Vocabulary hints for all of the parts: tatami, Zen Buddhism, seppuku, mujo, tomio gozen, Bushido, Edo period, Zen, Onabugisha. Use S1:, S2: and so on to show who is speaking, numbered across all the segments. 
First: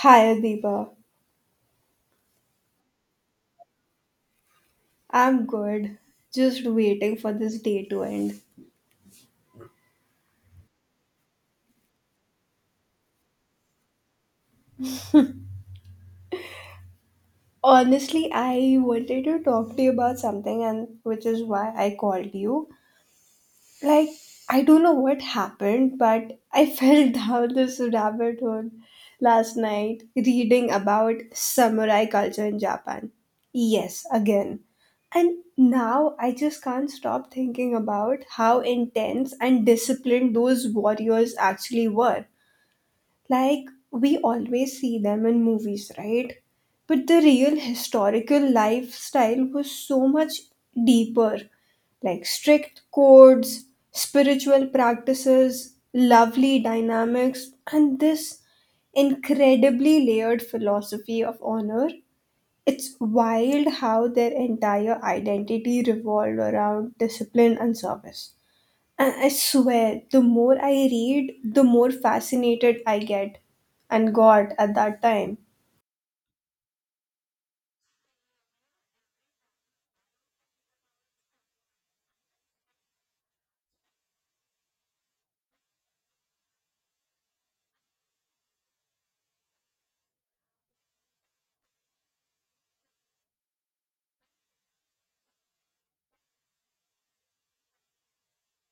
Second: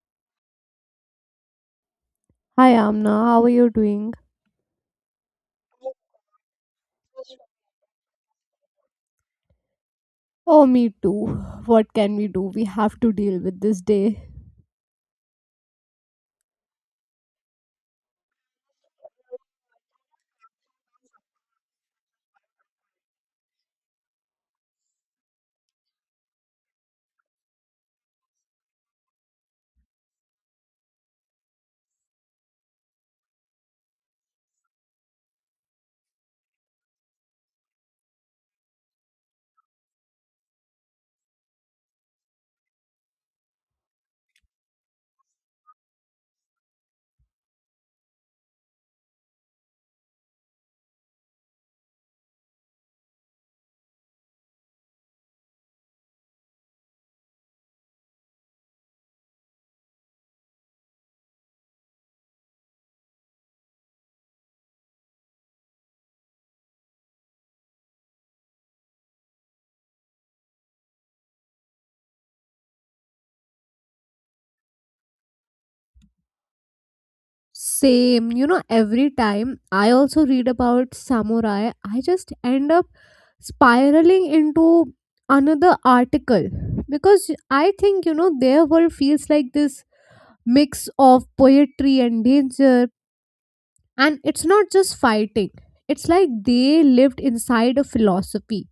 S1: Hi, Adiba.
S2: Hi Amna, how are you doing?
S1: I'm good. Just waiting for this day to end.
S2: Oh, me too. What can we do? We have to deal with this day.
S1: Honestly, I wanted to talk to you about something, and which is why I called you. Like, I don't know what happened, but I fell down this rabbit hole last night reading about samurai culture in Japan. Yes, again. And now I just can't stop thinking about how intense and disciplined those warriors actually were. Like, we always see them in movies, right? But the real historical lifestyle was so much deeper, like strict codes, spiritual practices, lovely dynamics, and this incredibly layered philosophy of honor. It's wild how their entire identity revolved around discipline and service. And I swear, the more I read, the more fascinated I get and got at that time.
S2: Same. Every time I also read about samurai, I just end up spiraling into another article because I think, their world feels like this mix of poetry and danger. And it's not just fighting, it's like they lived inside a philosophy.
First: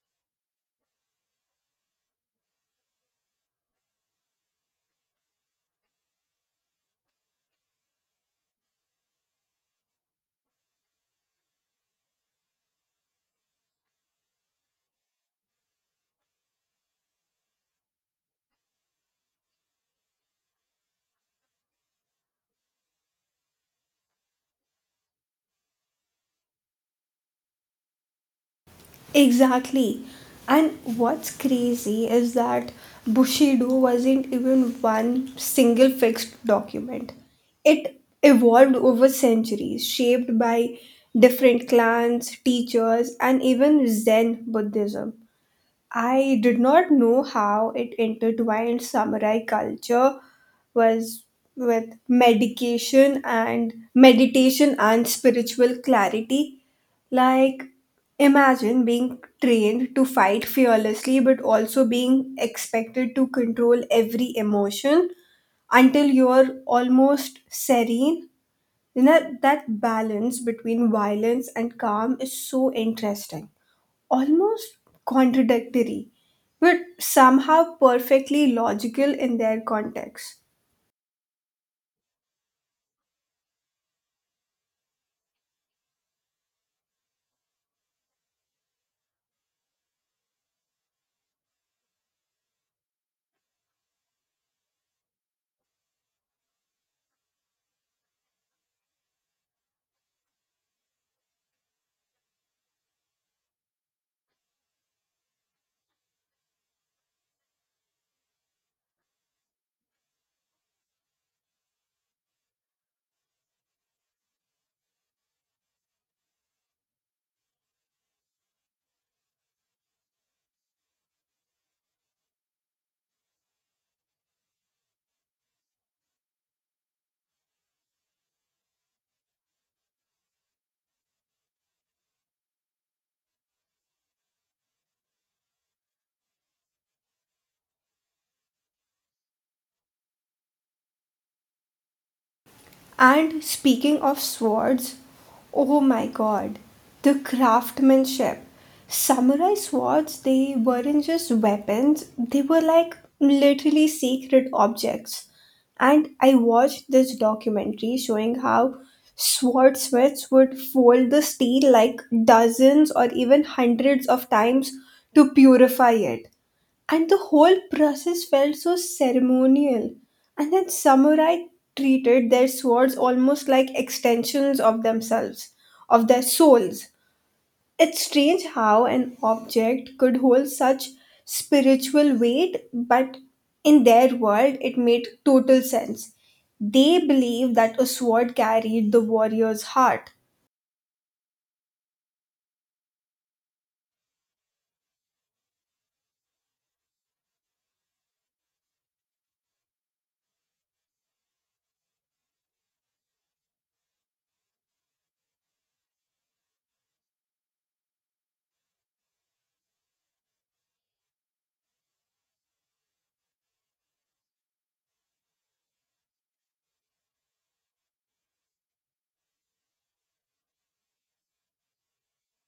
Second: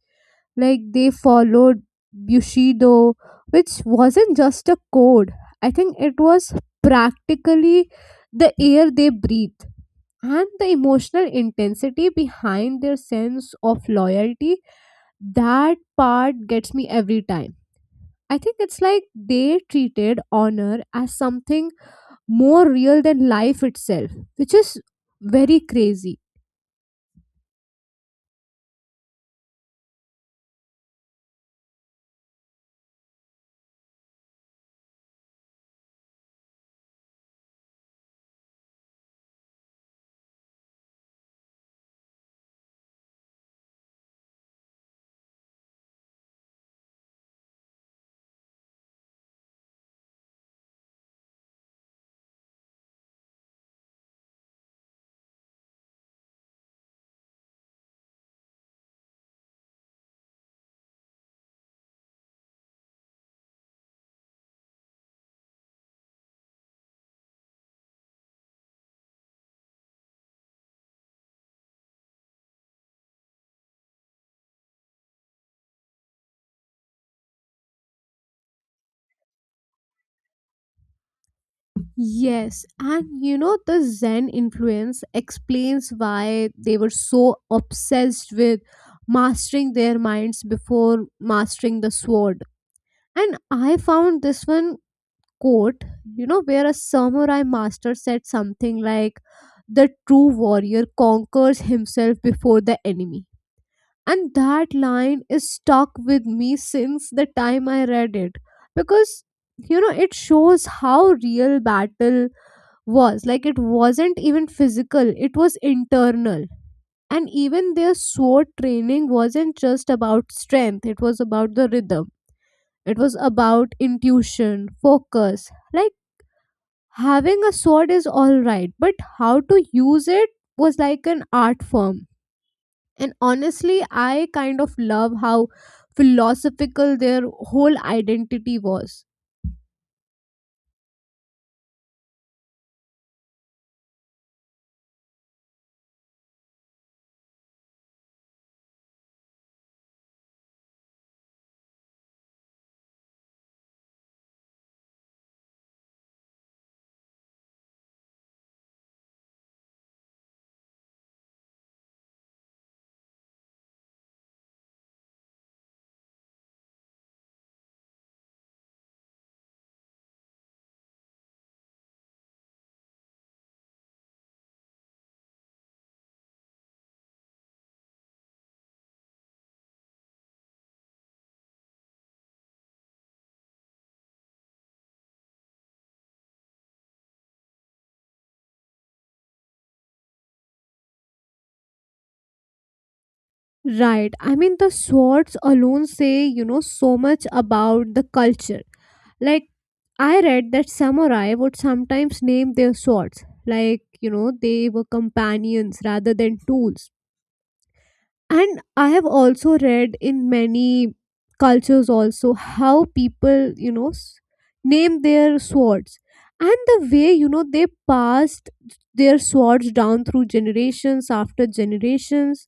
S2: Like they followed Bushido, which wasn't just a code. I think it was practically the air they breathe. And the emotional intensity behind their sense of loyalty, that part gets me every time. I think it's like they treated honor as something more real than life itself, which is very crazy.
S1: Exactly. And what's crazy is that Bushido wasn't even one single fixed document. It evolved over centuries, shaped by different clans, teachers, and even Zen Buddhism. I did not know how it intertwined samurai culture was with medication and meditation and spiritual clarity. Like, imagine being trained to fight fearlessly but also being expected to control every emotion until you're almost serene. You know, that balance between violence and calm is so interesting, almost contradictory, but somehow perfectly logical in their context.
S2: Yes, and the Zen influence explains why they were so obsessed with mastering their minds before mastering the sword. And I found this one quote, where a samurai master said something like, "The true warrior conquers himself before the enemy." And that line is stuck with me since the time I read it because, it shows how real battle was. Like, it wasn't even physical, it was internal. And even their sword training wasn't just about strength, it was about the rhythm, it was about intuition, focus. Like, having a sword is all right, but how to use it was like an art form. And honestly, I kind of love how philosophical their whole identity was.
S1: And speaking of swords, oh my god, the craftsmanship. Samurai swords, they weren't just weapons, they were like literally sacred objects. And I watched this documentary showing how swordsmiths would fold the steel like dozens or even hundreds of times to purify it. And the whole process felt so ceremonial. And then samurai treated their swords almost like extensions of themselves, of their souls. It's strange how an object could hold such spiritual weight, but in their world, it made total sense. They believed that a sword carried the warrior's heart.
S2: Right. I mean, the swords alone say, so much about the culture. Like, I read that samurai would sometimes name their swords, like, they were companions rather than tools. And I have also read in many cultures also how people, name their swords. And the way, they passed their swords down through generations after generations.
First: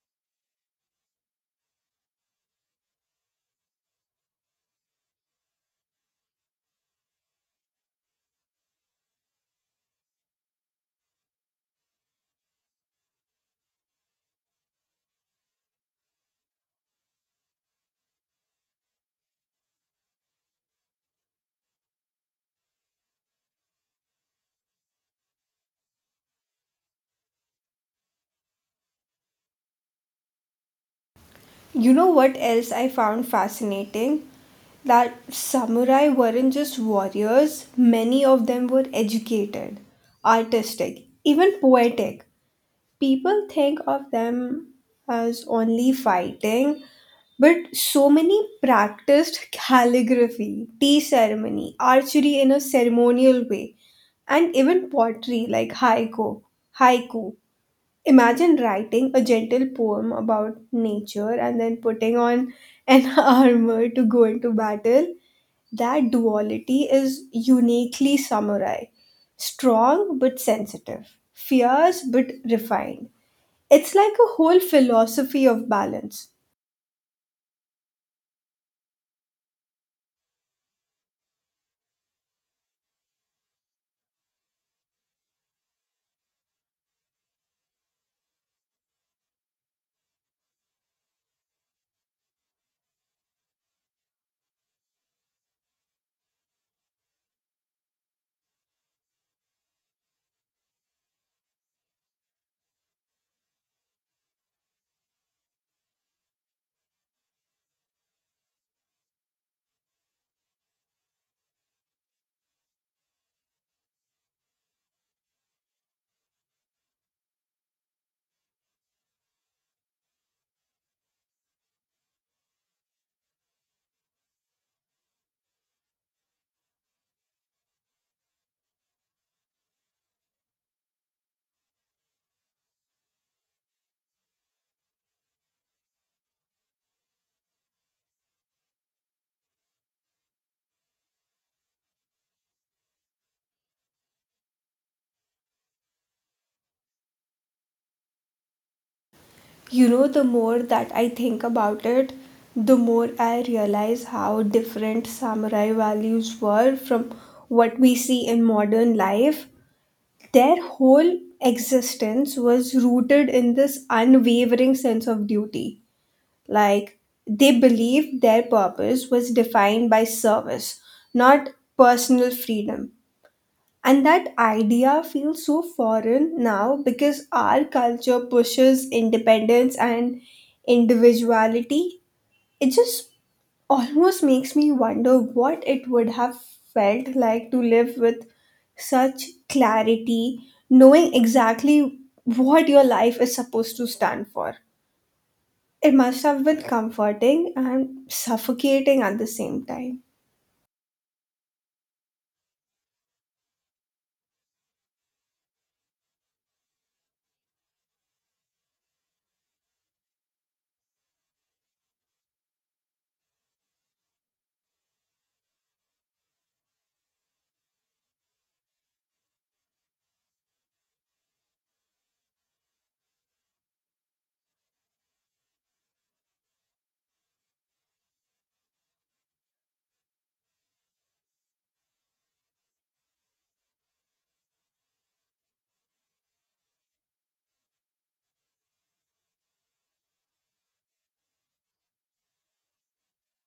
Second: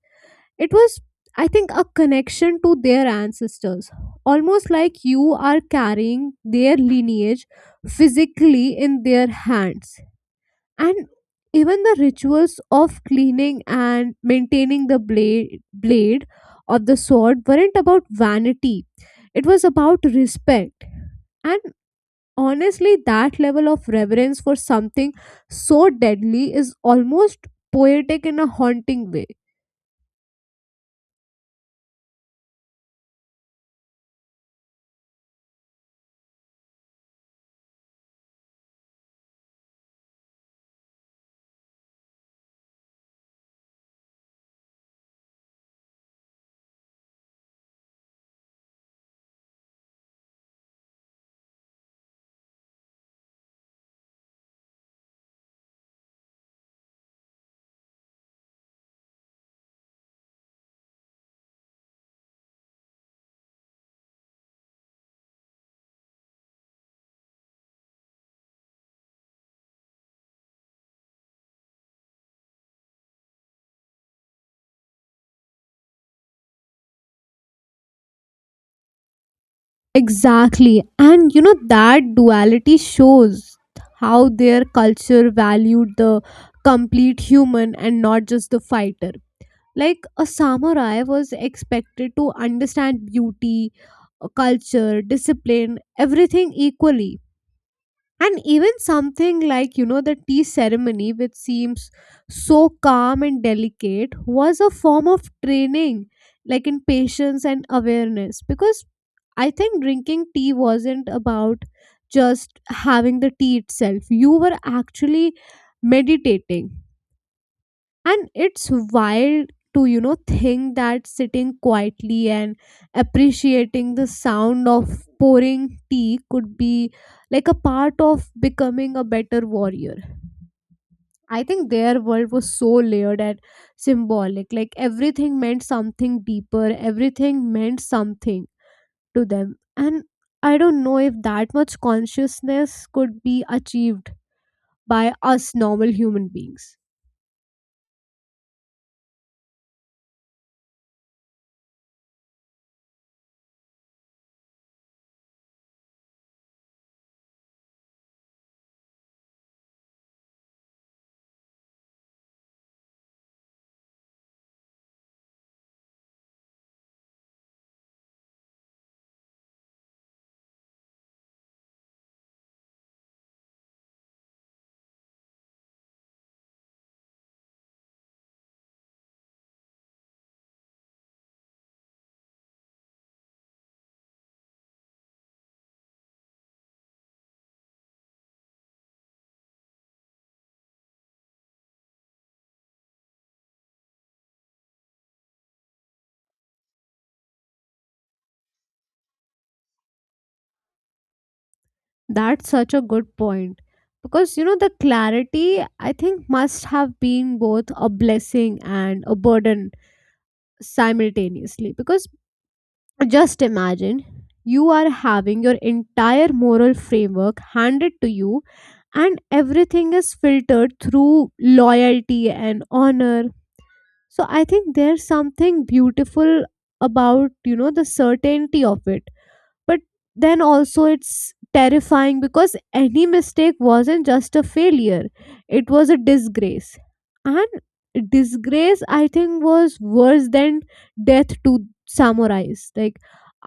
S2: It was, I think, a connection to their ancestors, almost like you are carrying their lineage physically in their hands. And even the rituals of cleaning and maintaining the blade of the sword weren't about vanity, it was about respect. And honestly, that level of reverence for something so deadly is almost poetic in a haunting way.
S1: You know what else I found fascinating? That samurai weren't just warriors, many of them were educated, artistic, even poetic. People think of them as only fighting, but so many practiced calligraphy, tea ceremony, archery in a ceremonial way, and even pottery like haiku, haiku imagine writing a gentle poem about nature and then putting on an armor to go into battle. That duality is uniquely samurai. Strong but sensitive, fierce but refined. It's like a whole philosophy of balance.
S2: Exactly. And that duality shows how their culture valued the complete human and not just the fighter. Like, a samurai was expected to understand beauty, culture, discipline, everything equally. And even something like, the tea ceremony, which seems so calm and delicate, was a form of training, like in patience and awareness. Because I think drinking tea wasn't about just having the tea itself. You were actually meditating. And it's wild to, think that sitting quietly and appreciating the sound of pouring tea could be like a part of becoming a better warrior. I think their world was so layered and symbolic. Like, everything meant something deeper, everything meant something to them. And I don't know if that much consciousness could be achieved by us normal human beings.
S1: You know, the more that I think about it, the more I realize how different samurai values were from what we see in modern life. Their whole existence was rooted in this unwavering sense of duty. Like, they believed their purpose was defined by service, not personal freedom. And that idea feels so foreign now because our culture pushes independence and individuality. It just almost makes me wonder what it would have felt like to live with such clarity, knowing exactly what your life is supposed to stand for. It must have been comforting and suffocating at the same time.
S2: That's such a good point. Because, the clarity, I think, must have been both a blessing and a burden simultaneously. Because just imagine you are having your entire moral framework handed to you, and everything is filtered through loyalty and honor. So I think there's something beautiful about the certainty of it. But then also, it's terrifying because any mistake wasn't just a failure, it was a disgrace. And disgrace, I think, was worse than death to samurais. Like,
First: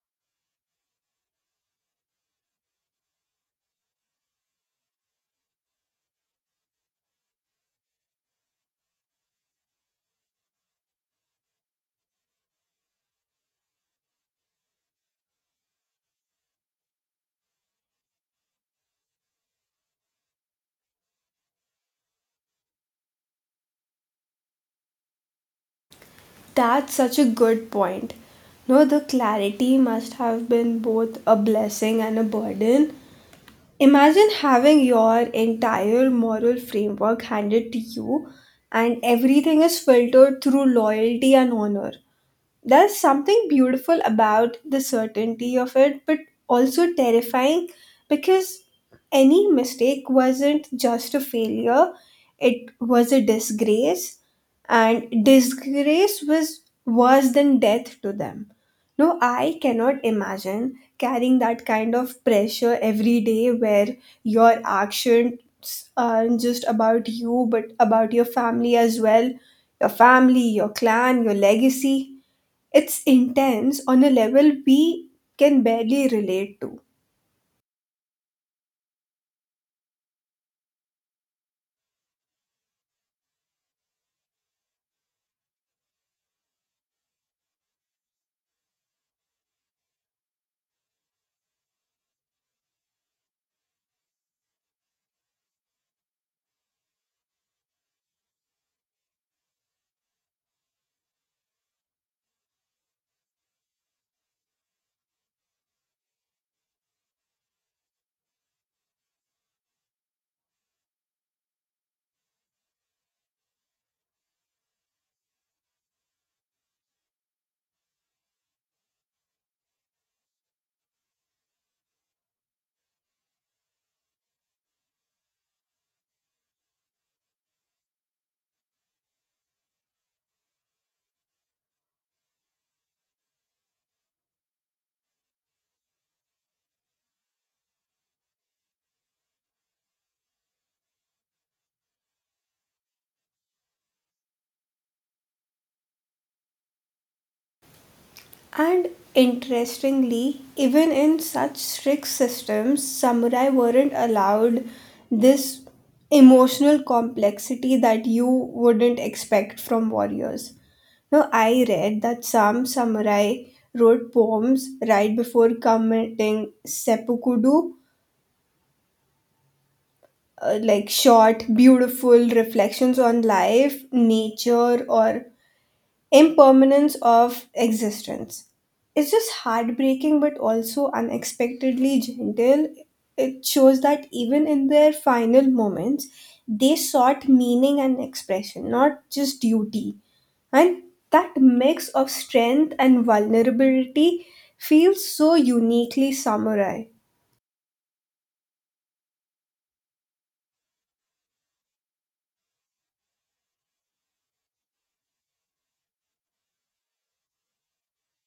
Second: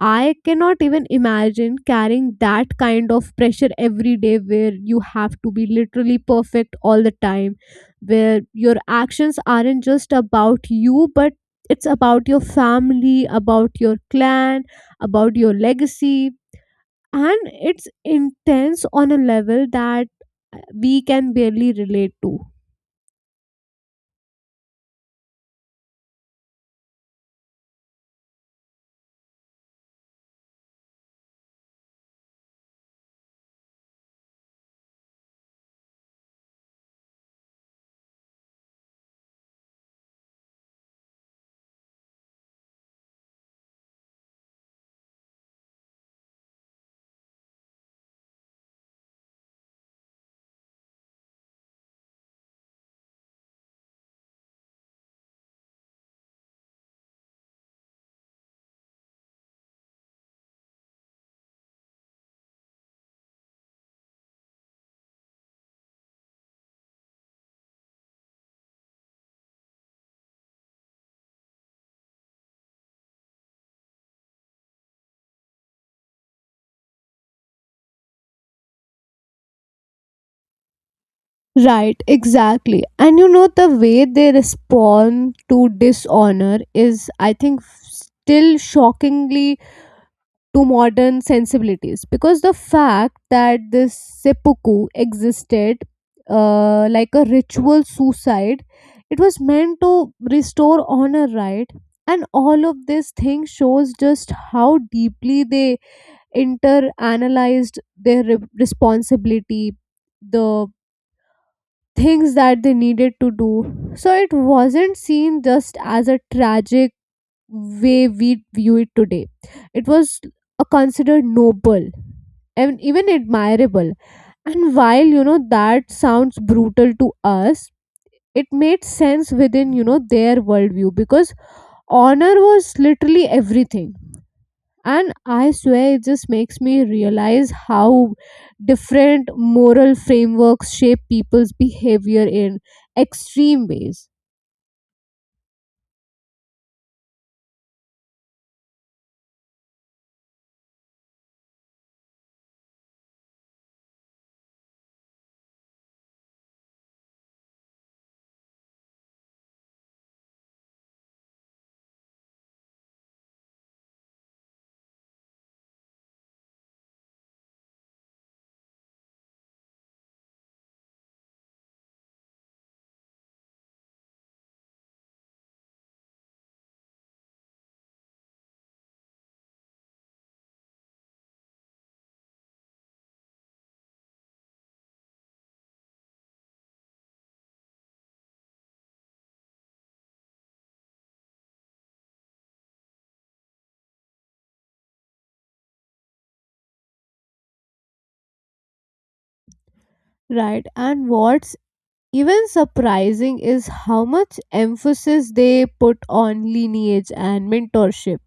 S2: I cannot even imagine carrying that kind of pressure every day where you have to be literally perfect all the time, where your actions aren't just about you, but it's about your family, about your clan, about your legacy. And it's intense on a level that we can barely relate to.
S1: That's such a good point. No, the clarity must have been both a blessing and a burden. Imagine having your entire moral framework handed to you, and everything is filtered through loyalty and honor. There's something beautiful about the certainty of it, but also terrifying because any mistake wasn't just a failure, it was a disgrace, and disgrace was worse than death to them. No, I cannot imagine carrying that kind of pressure every day where your actions aren't just about you but about your family as well, your family, your clan, your legacy. It's intense on a level we can barely relate to.
S2: Right, exactly. And the way they respond to dishonor is, I think, still shockingly to modern sensibilities, because the fact that this seppuku existed, like a ritual suicide, it was meant to restore honor, right? And all of this thing shows just how deeply they inter-analyzed their responsibility, the things that they needed to do. So it wasn't seen just as a tragic way we view it today. It was, considered noble and even admirable. And while that sounds brutal to us, it made sense within their worldview, because honor was literally everything. And I swear it just makes me realize how different moral frameworks shape people's behavior in extreme ways.
S1: And interestingly, even in such strict systems, samurai weren't allowed this emotional complexity that you wouldn't expect from warriors. Now, I read that some samurai wrote poems right before committing seppuku, like short, beautiful reflections on life, nature, or impermanence of existence. It's just heartbreaking but also unexpectedly gentle. It shows that even in their final moments, they sought meaning and expression, not just duty. And that mix of strength and vulnerability feels so uniquely samurai.
S2: Right, and what's even surprising is how much emphasis they put on lineage and mentorship.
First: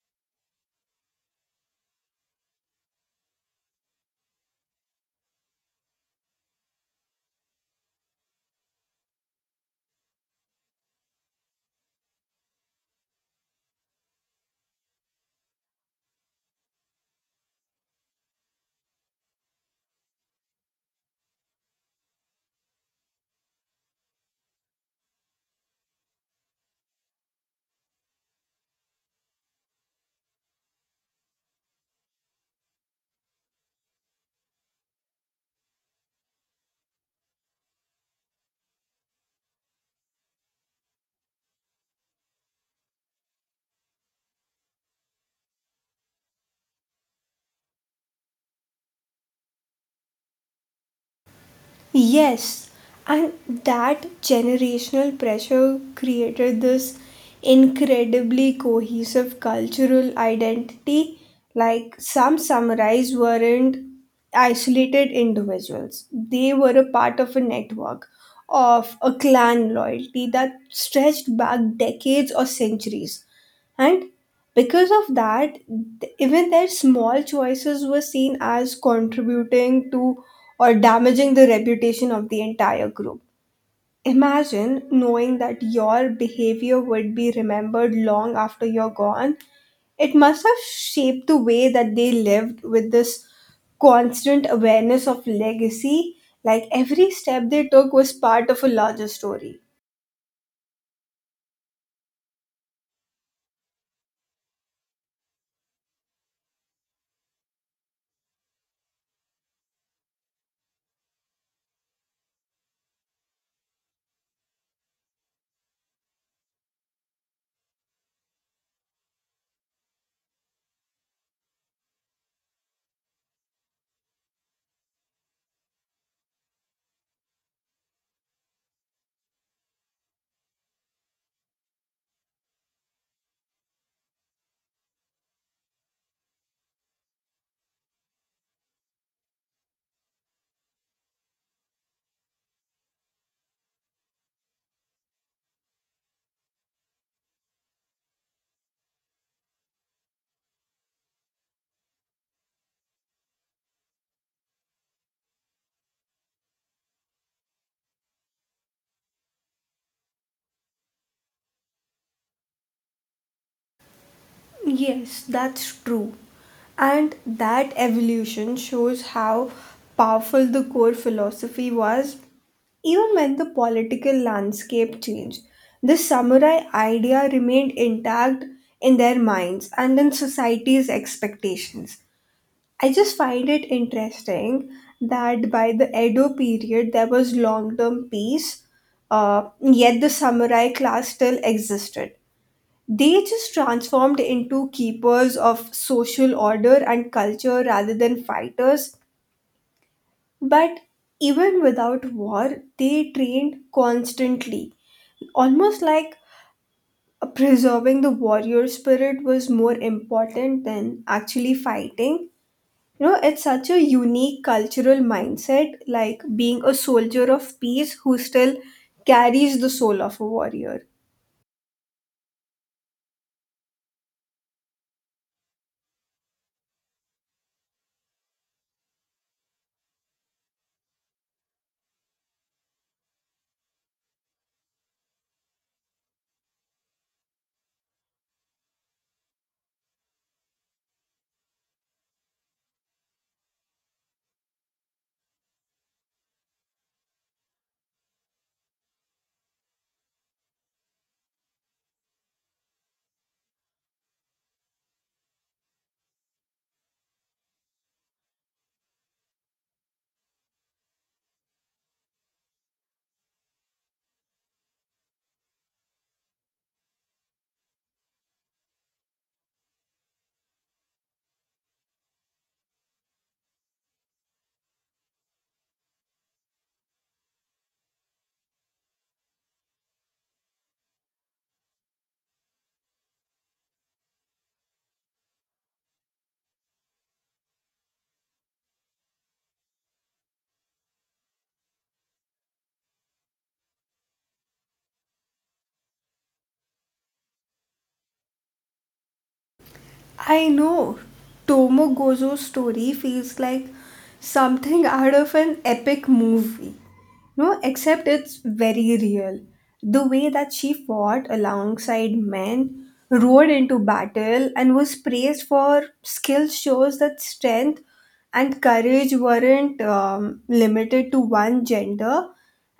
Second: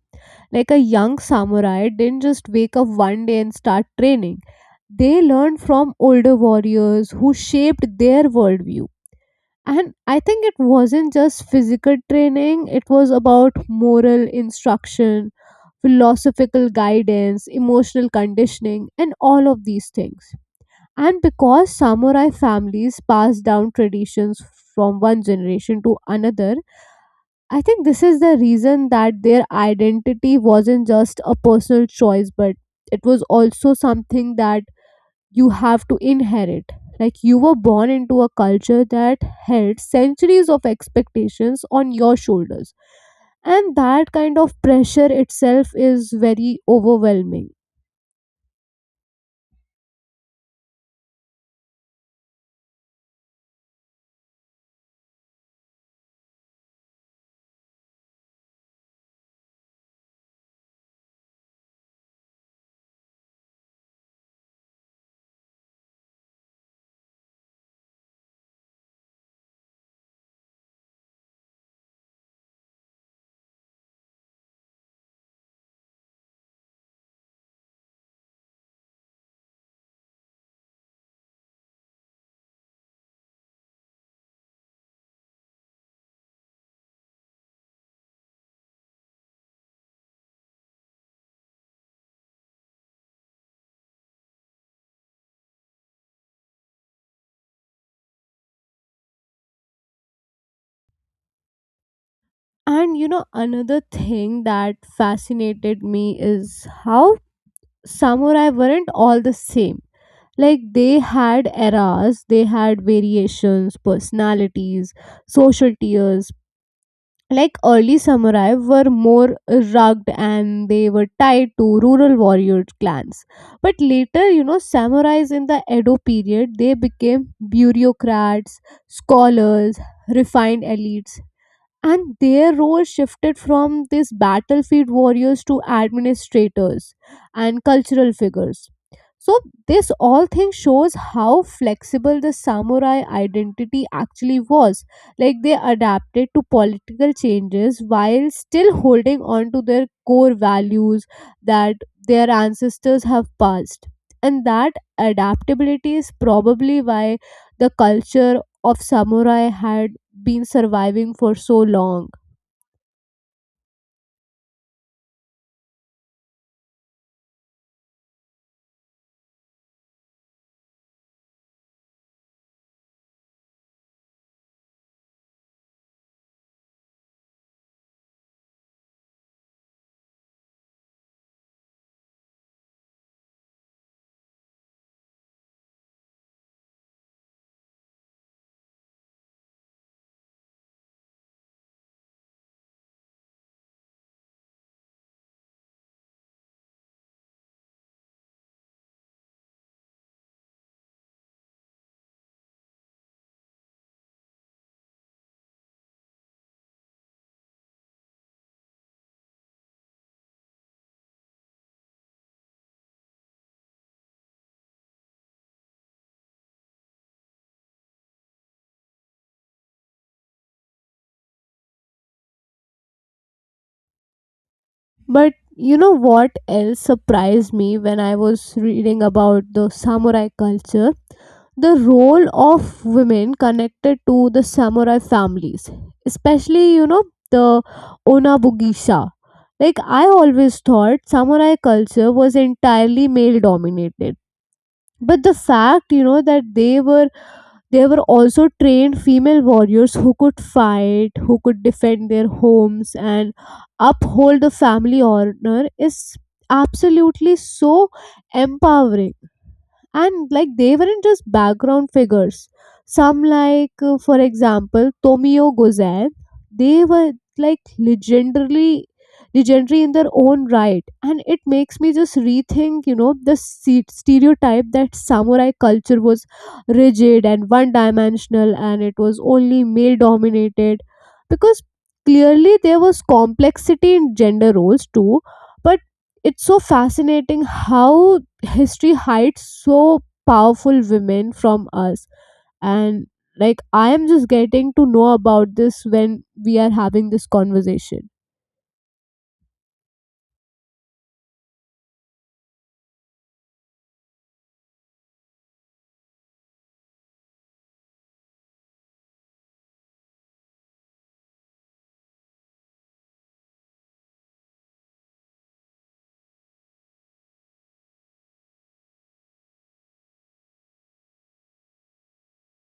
S2: Like, a young samurai didn't just wake up one day and start training, they learned from older warriors who shaped their worldview. And I think it wasn't just physical training, it was about moral instruction, philosophical guidance, emotional conditioning, and all of these things. And because samurai families pass down traditions from one generation to another, I think this is the reason that their identity wasn't just a personal choice, but it was also something that you have to inherit. Like, you were born into a culture that held centuries of expectations on your shoulders. And that kind of pressure itself is very overwhelming.
S1: Yes, and that generational pressure created this incredibly cohesive cultural identity. Like, some samurais weren't isolated individuals, they were a part of a network of a clan loyalty that stretched back decades or centuries. And because of that, even their small choices were seen as contributing to or damaging the reputation of the entire group. Imagine knowing that your behavior would be remembered long after you're gone. It must have shaped the way that they lived with this constant awareness of legacy. Like, every step they took was part of a larger story.
S2: And Another thing that fascinated me is how samurai weren't all the same. Like, they had eras, they had variations, personalities, social tiers. Like, early samurai were more rugged and they were tied to rural warrior clans, but later, samurais in the Edo period, they became bureaucrats, scholars, refined elites. And their role shifted from these battlefield warriors to administrators and cultural figures. So this all thing shows how flexible the samurai identity actually was. Like, they adapted to political changes while still holding on to their core values that their ancestors have passed. And that adaptability is probably why the culture of samurai had been surviving for so long.
S1: Yes, that's true. And that evolution shows how powerful the core philosophy was, even when the political landscape changed. The samurai idea remained intact in their minds and in society's expectations. I just find it interesting that by the Edo period there was long term peace, yet the samurai class still existed. They just transformed into keepers of social order and culture rather than fighters. But even without war, they trained constantly, almost like preserving the warrior spirit was more important than actually fighting. You know, it's such a unique cultural mindset, like being a soldier of peace who still carries the soul of a warrior.
S2: But you know what else surprised me when I was reading about the samurai culture? The role of women connected to the samurai families, especially, the Onabugisha. Like, I always thought samurai culture was entirely male dominated. But the fact, you know, that they were there were also trained female warriors who could fight, who could defend their homes, and uphold the family honor is absolutely so empowering. And like, they weren't just background figures. Some, like, for example, Tomio Gozen, they were, like, legendary in their own right. And it makes me just rethink, stereotype that samurai culture was rigid and one dimensional, and it was only male dominated. Because clearly, there was complexity in gender roles too. But it's so fascinating how history hides so powerful women from us. And like, I am just getting to know about this when we are having this conversation.
S1: I know. Tomogozo's story feels like something out of an epic movie. No, except it's very real. The way that she fought alongside men, rode into battle, and was praised for skill shows that strength and courage weren't limited to one gender,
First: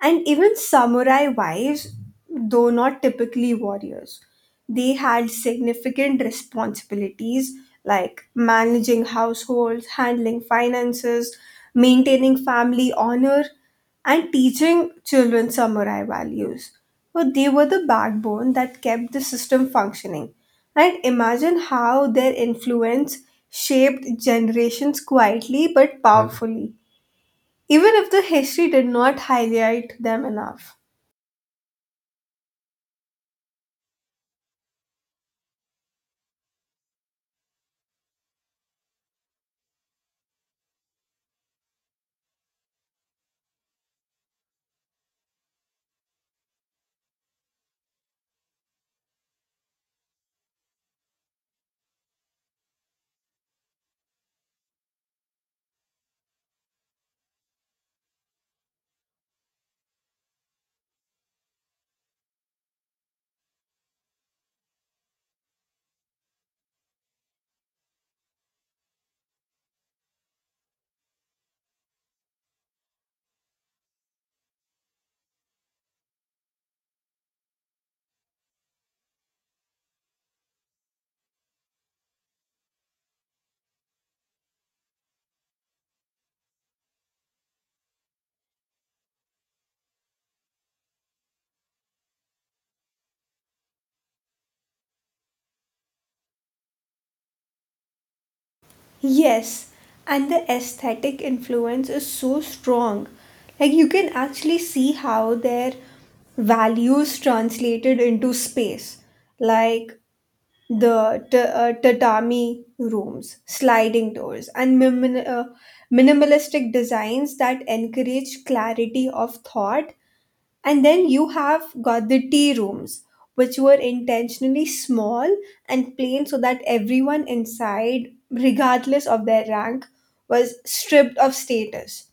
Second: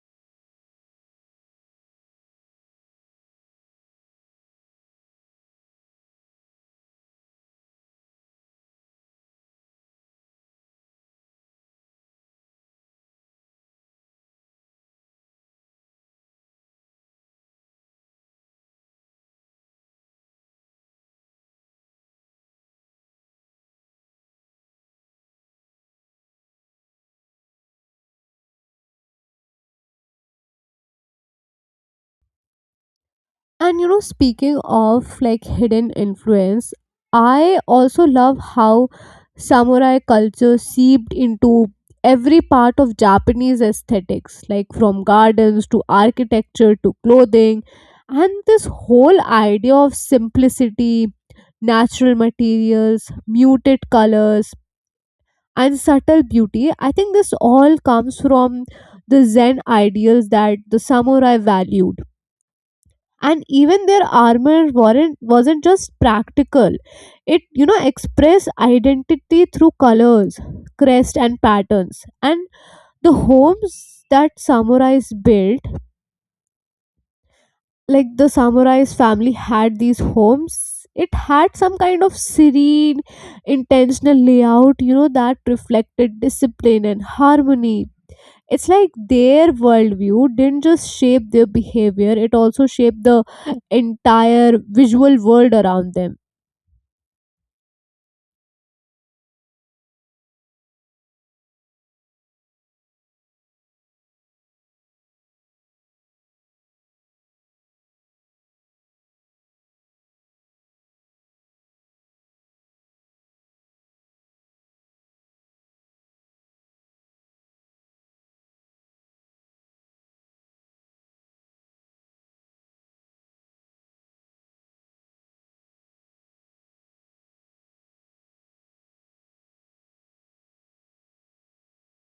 S1: and even samurai wives, though not typically warriors, they had significant responsibilities like managing households, handling finances, maintaining family honor, and teaching children samurai values. But they were the backbone that kept the system functioning. And imagine how their influence shaped generations quietly but powerfully, even if the history did not highlight them enough.
S2: And Speaking of like hidden influence, I also love how samurai culture seeped into every part of Japanese aesthetics, like from gardens to architecture to clothing. And this whole idea of simplicity, natural materials, muted colors, and subtle beauty, I think this all comes from the Zen ideals that the samurai valued. And even their armor weren't wasn't just practical. It, expressed identity through colors, crest and patterns. And the homes that samurais built, like the samurais family had these homes, it had some kind of serene intentional layout, that reflected discipline and harmony. It's like their worldview didn't just shape their behavior, it also shaped the entire visual world around them.
S1: Yes, and the aesthetic influence is so strong. Like, you can actually see how their values translated into space, like the tatami rooms, sliding doors, and minimalistic designs that encourage clarity of thought, and then you have got the tea rooms, which were intentionally small and plain so that everyone inside, regardless of their rank, was stripped of status.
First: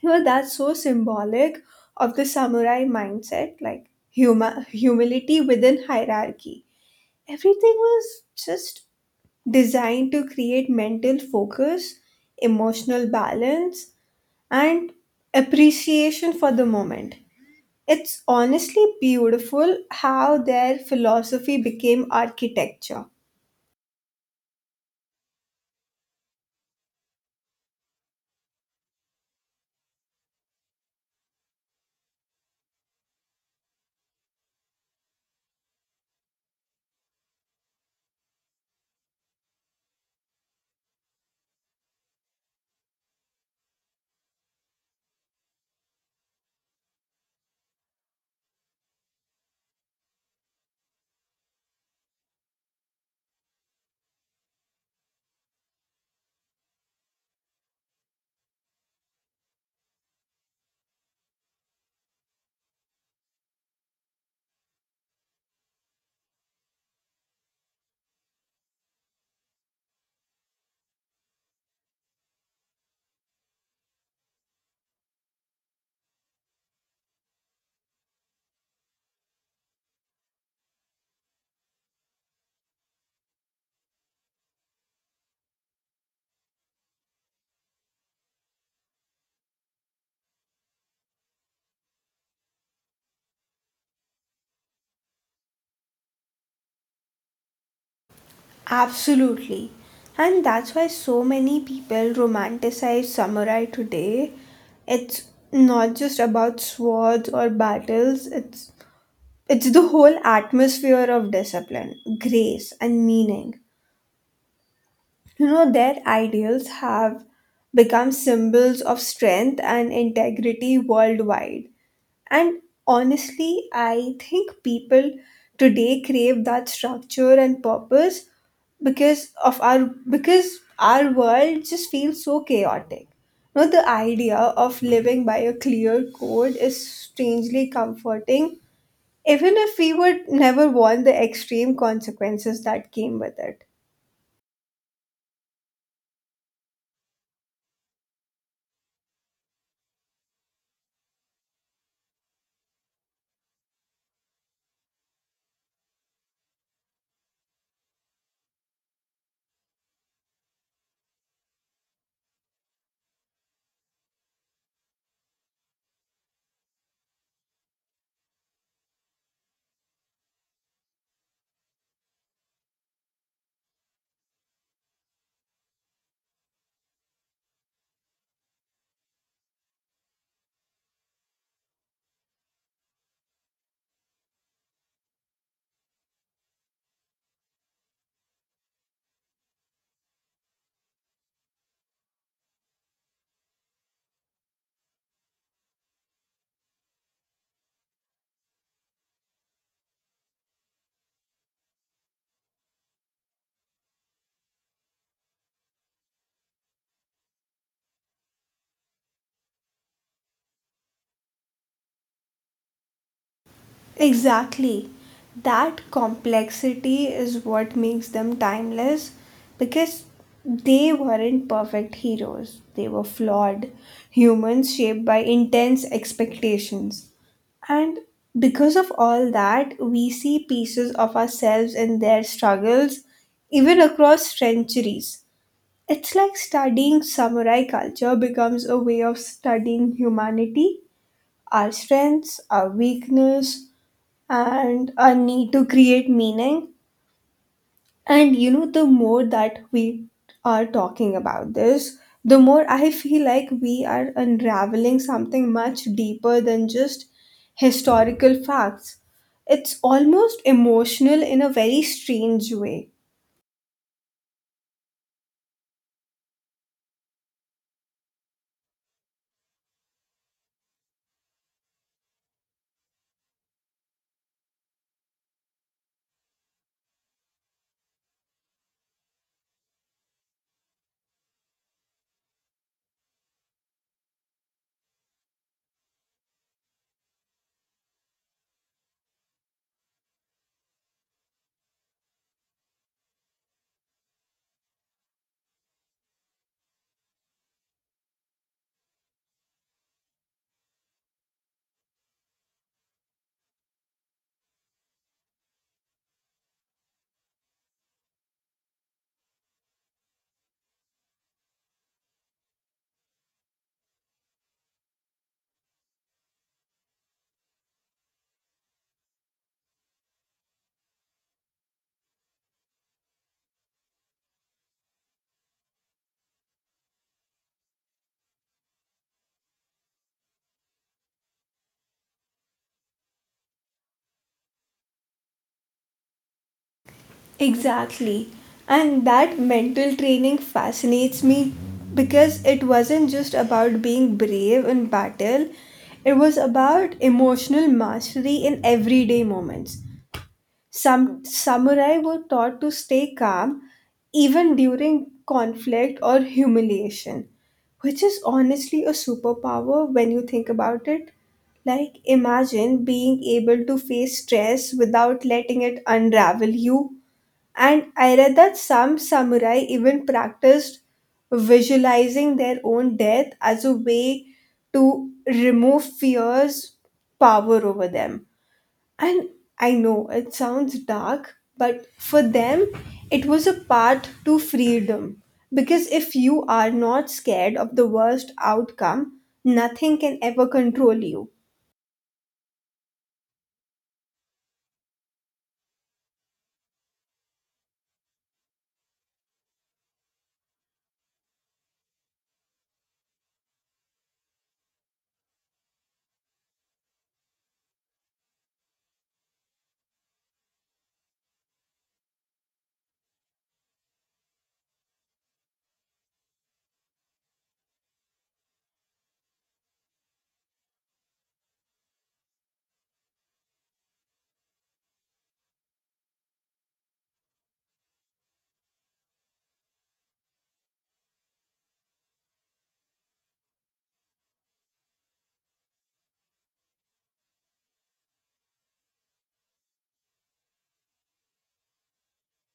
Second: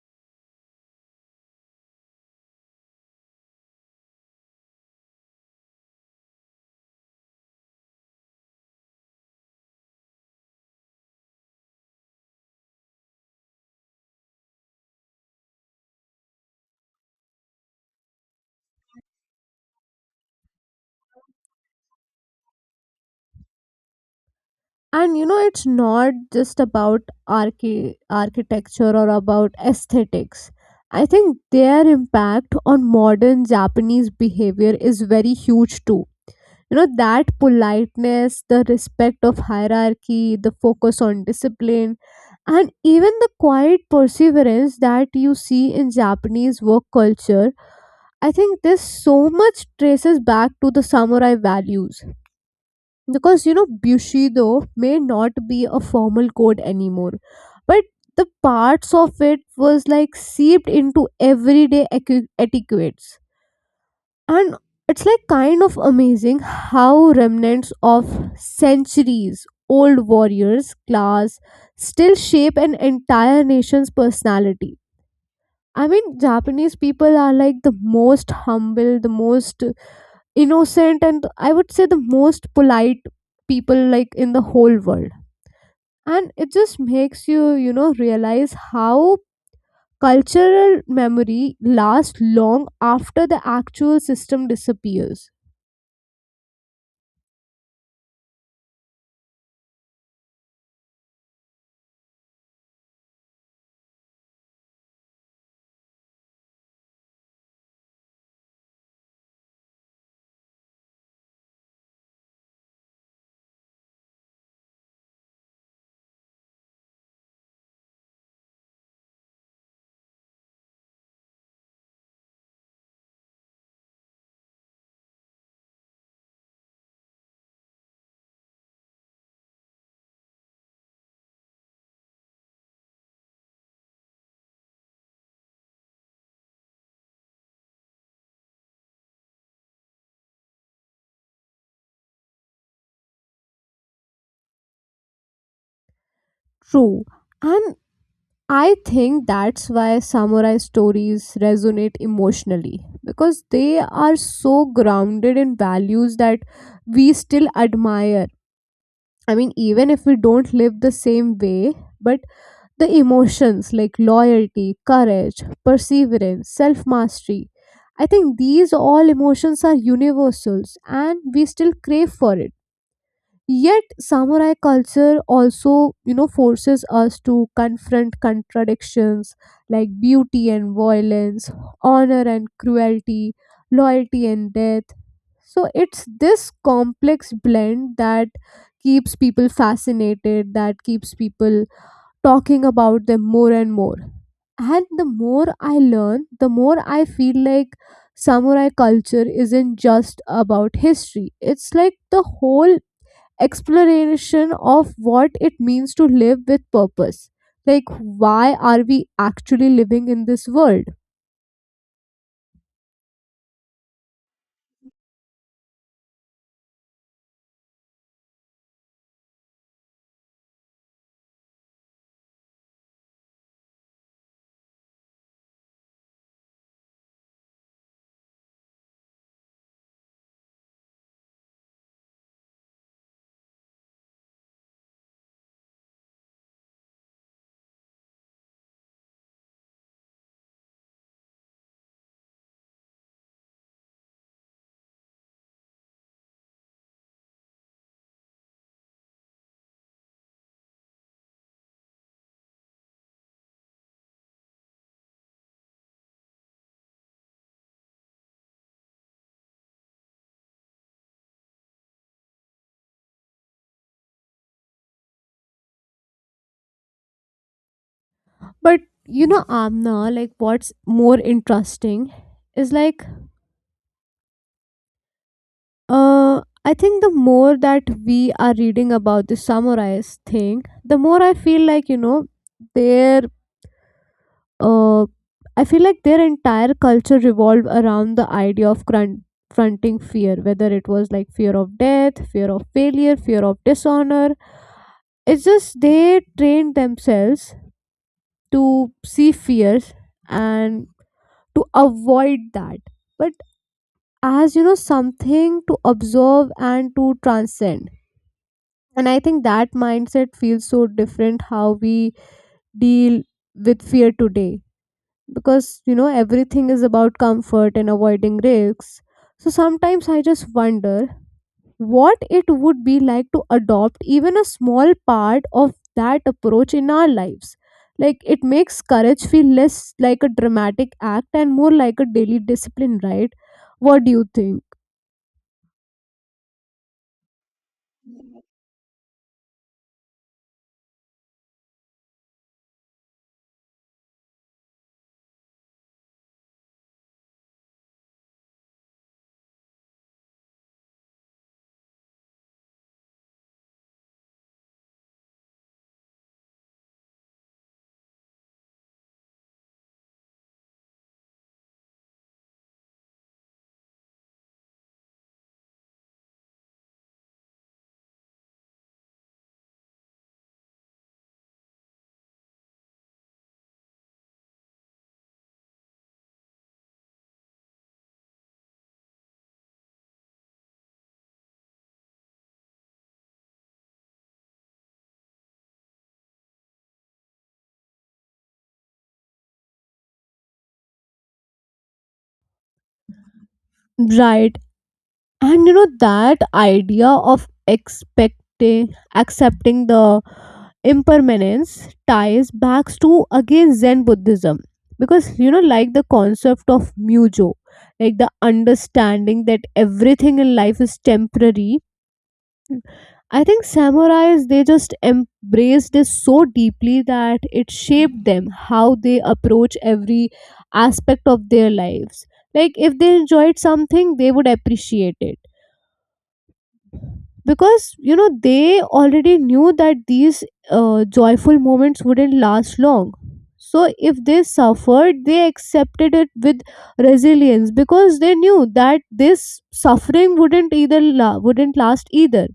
S1: You know, that's so symbolic of the samurai mindset, like humility within hierarchy. Everything was just designed to create mental focus, emotional balance, and appreciation for the moment. It's honestly beautiful how their philosophy became architecture.
S2: And it's not just about architecture or about aesthetics. I think their impact on modern Japanese behavior is very huge too. That politeness, the respect of hierarchy, the focus on discipline, and even the quiet perseverance that you see in Japanese work culture, I think this so much traces back to the samurai values. Because Bushido may not be a formal code anymore, but the parts of it was like seeped into everyday etiquettes, and it's like kind of amazing how remnants of centuries old warriors class still shape an entire nation's personality. I mean, Japanese people are like the most humble, the most innocent, and I would say the most polite people like in the whole world. And it just makes you, realize how cultural memory lasts long after the actual system disappears.
S1: Absolutely. And that's why so many people romanticize samurai today. It's not just about swords or battles, it's the whole atmosphere of discipline, grace and meaning. You know, their ideals have become symbols of strength and integrity worldwide. And honestly, I think people today crave that structure and purpose because of our because our world just feels so chaotic. Now the idea of living by a clear code is strangely comforting, even if we would never want the extreme consequences that came with it.
S2: True. And I think that's why samurai stories resonate emotionally, because they are so grounded in values that we still admire. I mean, even if we don't live the same way, but the emotions like loyalty, courage, perseverance, self mastery, I think these all emotions are universals and we still crave for it. Yet, samurai culture also, forces us to confront contradictions like beauty and violence, honor and cruelty, loyalty and death. So, it's this complex blend that keeps people fascinated, that keeps people talking about them more and more. And the more I learn, the more I feel like samurai culture isn't just about history. It's like the whole exploration of what it means to live with purpose. Like, why are we actually living in this world?
S1: Exactly. That complexity is what makes them timeless because they weren't perfect heroes. They were flawed humans shaped by intense expectations. And because of all that, we see pieces of ourselves in their struggles, even across centuries. It's like studying samurai culture becomes a way of studying humanity, our strengths, our weakness, and a need to create meaning. And you know, the more that we are talking about this, the more I feel like we are unraveling something much deeper than just historical facts. It's almost emotional in a very strange way.
S2: But Amna, like what's more interesting is like I think the more that we are reading about the samurais thing, the more I feel like, their uh, I feel like their entire culture revolved around the idea of confronting fear, whether it was like fear of death, fear of failure, fear of dishonor. It's just they trained themselves to see fears and to avoid that, but as you know, something to observe and to transcend. And I think that mindset feels so different how we deal with fear today, because everything is about comfort and avoiding risks. So sometimes I just wonder what it would be like to adopt even a small part of that approach in our lives. Like, it makes courage feel less like a dramatic act and more like a daily discipline, right? What do you think?
S1: Exactly. And that mental training fascinates me because it wasn't just about being brave in battle, it was about emotional mastery in everyday moments. Some samurai were taught to stay calm even during conflict or humiliation, which is honestly a superpower when you think about it. Like, imagine being able to face stress without letting it unravel you, and I read that some samurai even practiced visualizing their own death as a way to remove fear's power over them. And I know it sounds dark, but for them, it was a path to freedom. Because if you are not scared of the worst outcome, nothing can ever control you.
S2: Right. And that idea of expecting, accepting the impermanence ties back to again Zen Buddhism, because like the concept of mujo, like the understanding that everything in life is temporary. I think samurais they just embraced this so deeply that it shaped them how they approach every aspect of their lives. Like, if they enjoyed something, they would appreciate it because they already knew that these joyful moments wouldn't last long. So if they suffered, they accepted it with resilience because they knew that this suffering wouldn't last either.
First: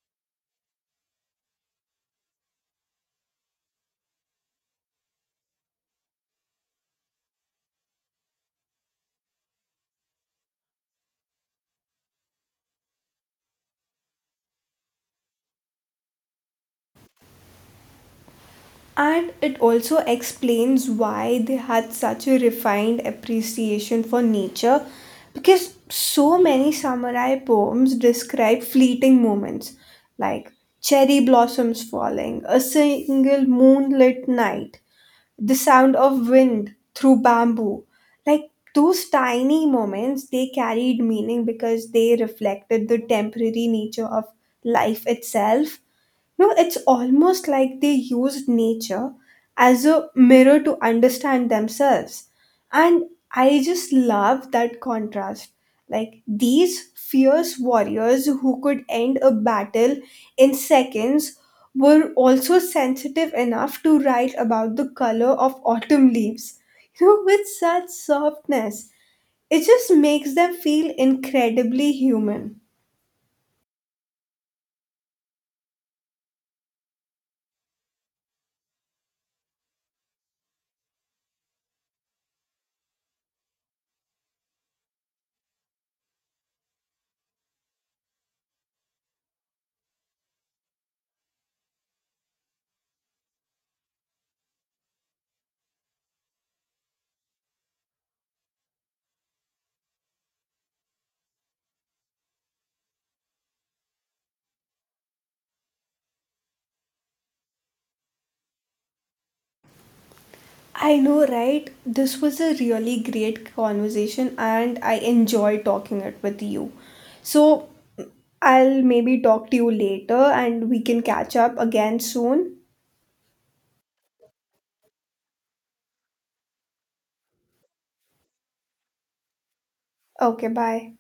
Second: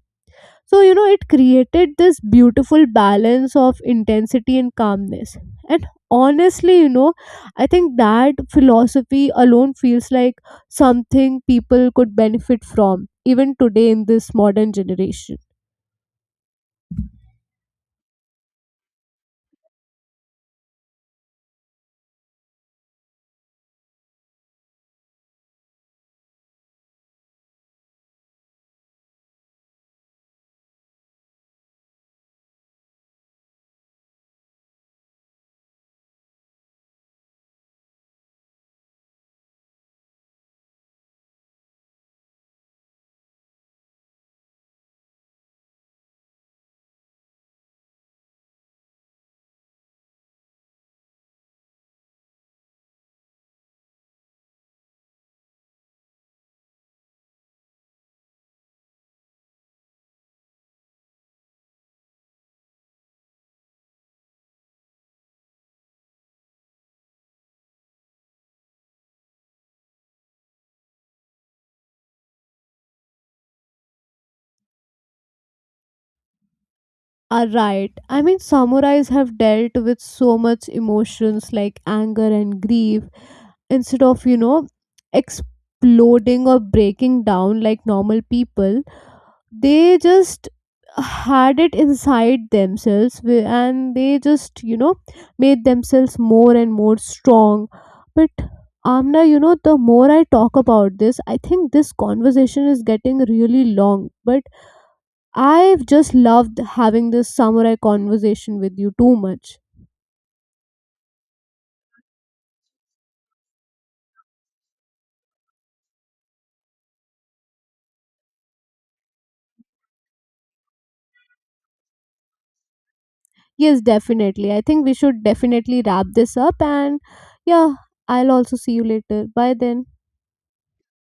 S2: So, it created this beautiful balance of intensity and calmness. And honestly, I think that philosophy alone feels like something people could benefit from, even today in this modern generation.
S1: And it also explains why they had such a refined appreciation for nature because so many samurai poems describe fleeting moments like cherry blossoms falling, a single moonlit night, the sound of wind through bamboo. Like, those tiny moments, they carried meaning because they reflected the temporary nature of life itself. No, it's almost like they used nature as a mirror to understand themselves. And I just love that contrast. Like, these fierce warriors who could end a battle in seconds were also sensitive enough to write about the color of autumn leaves, you know, with such softness. It just makes them feel incredibly human.
S2: Are right. I mean, samurais have dealt with so much emotions like anger and grief. Instead of, exploding or breaking down like normal people, they just had it inside themselves and they just made themselves more and more strong. But Amna, the more I talk about this, I think this conversation is getting really long, but I've just loved having this samurai conversation with you too much.
S1: I know, right? This was a really great conversation and I enjoy talking it with you. So I'll maybe talk to you later and we can catch up again soon.
S2: Yes, definitely. I think we should definitely wrap this up. And yeah, I'll also see you later. Bye then.
S1: Okay, bye.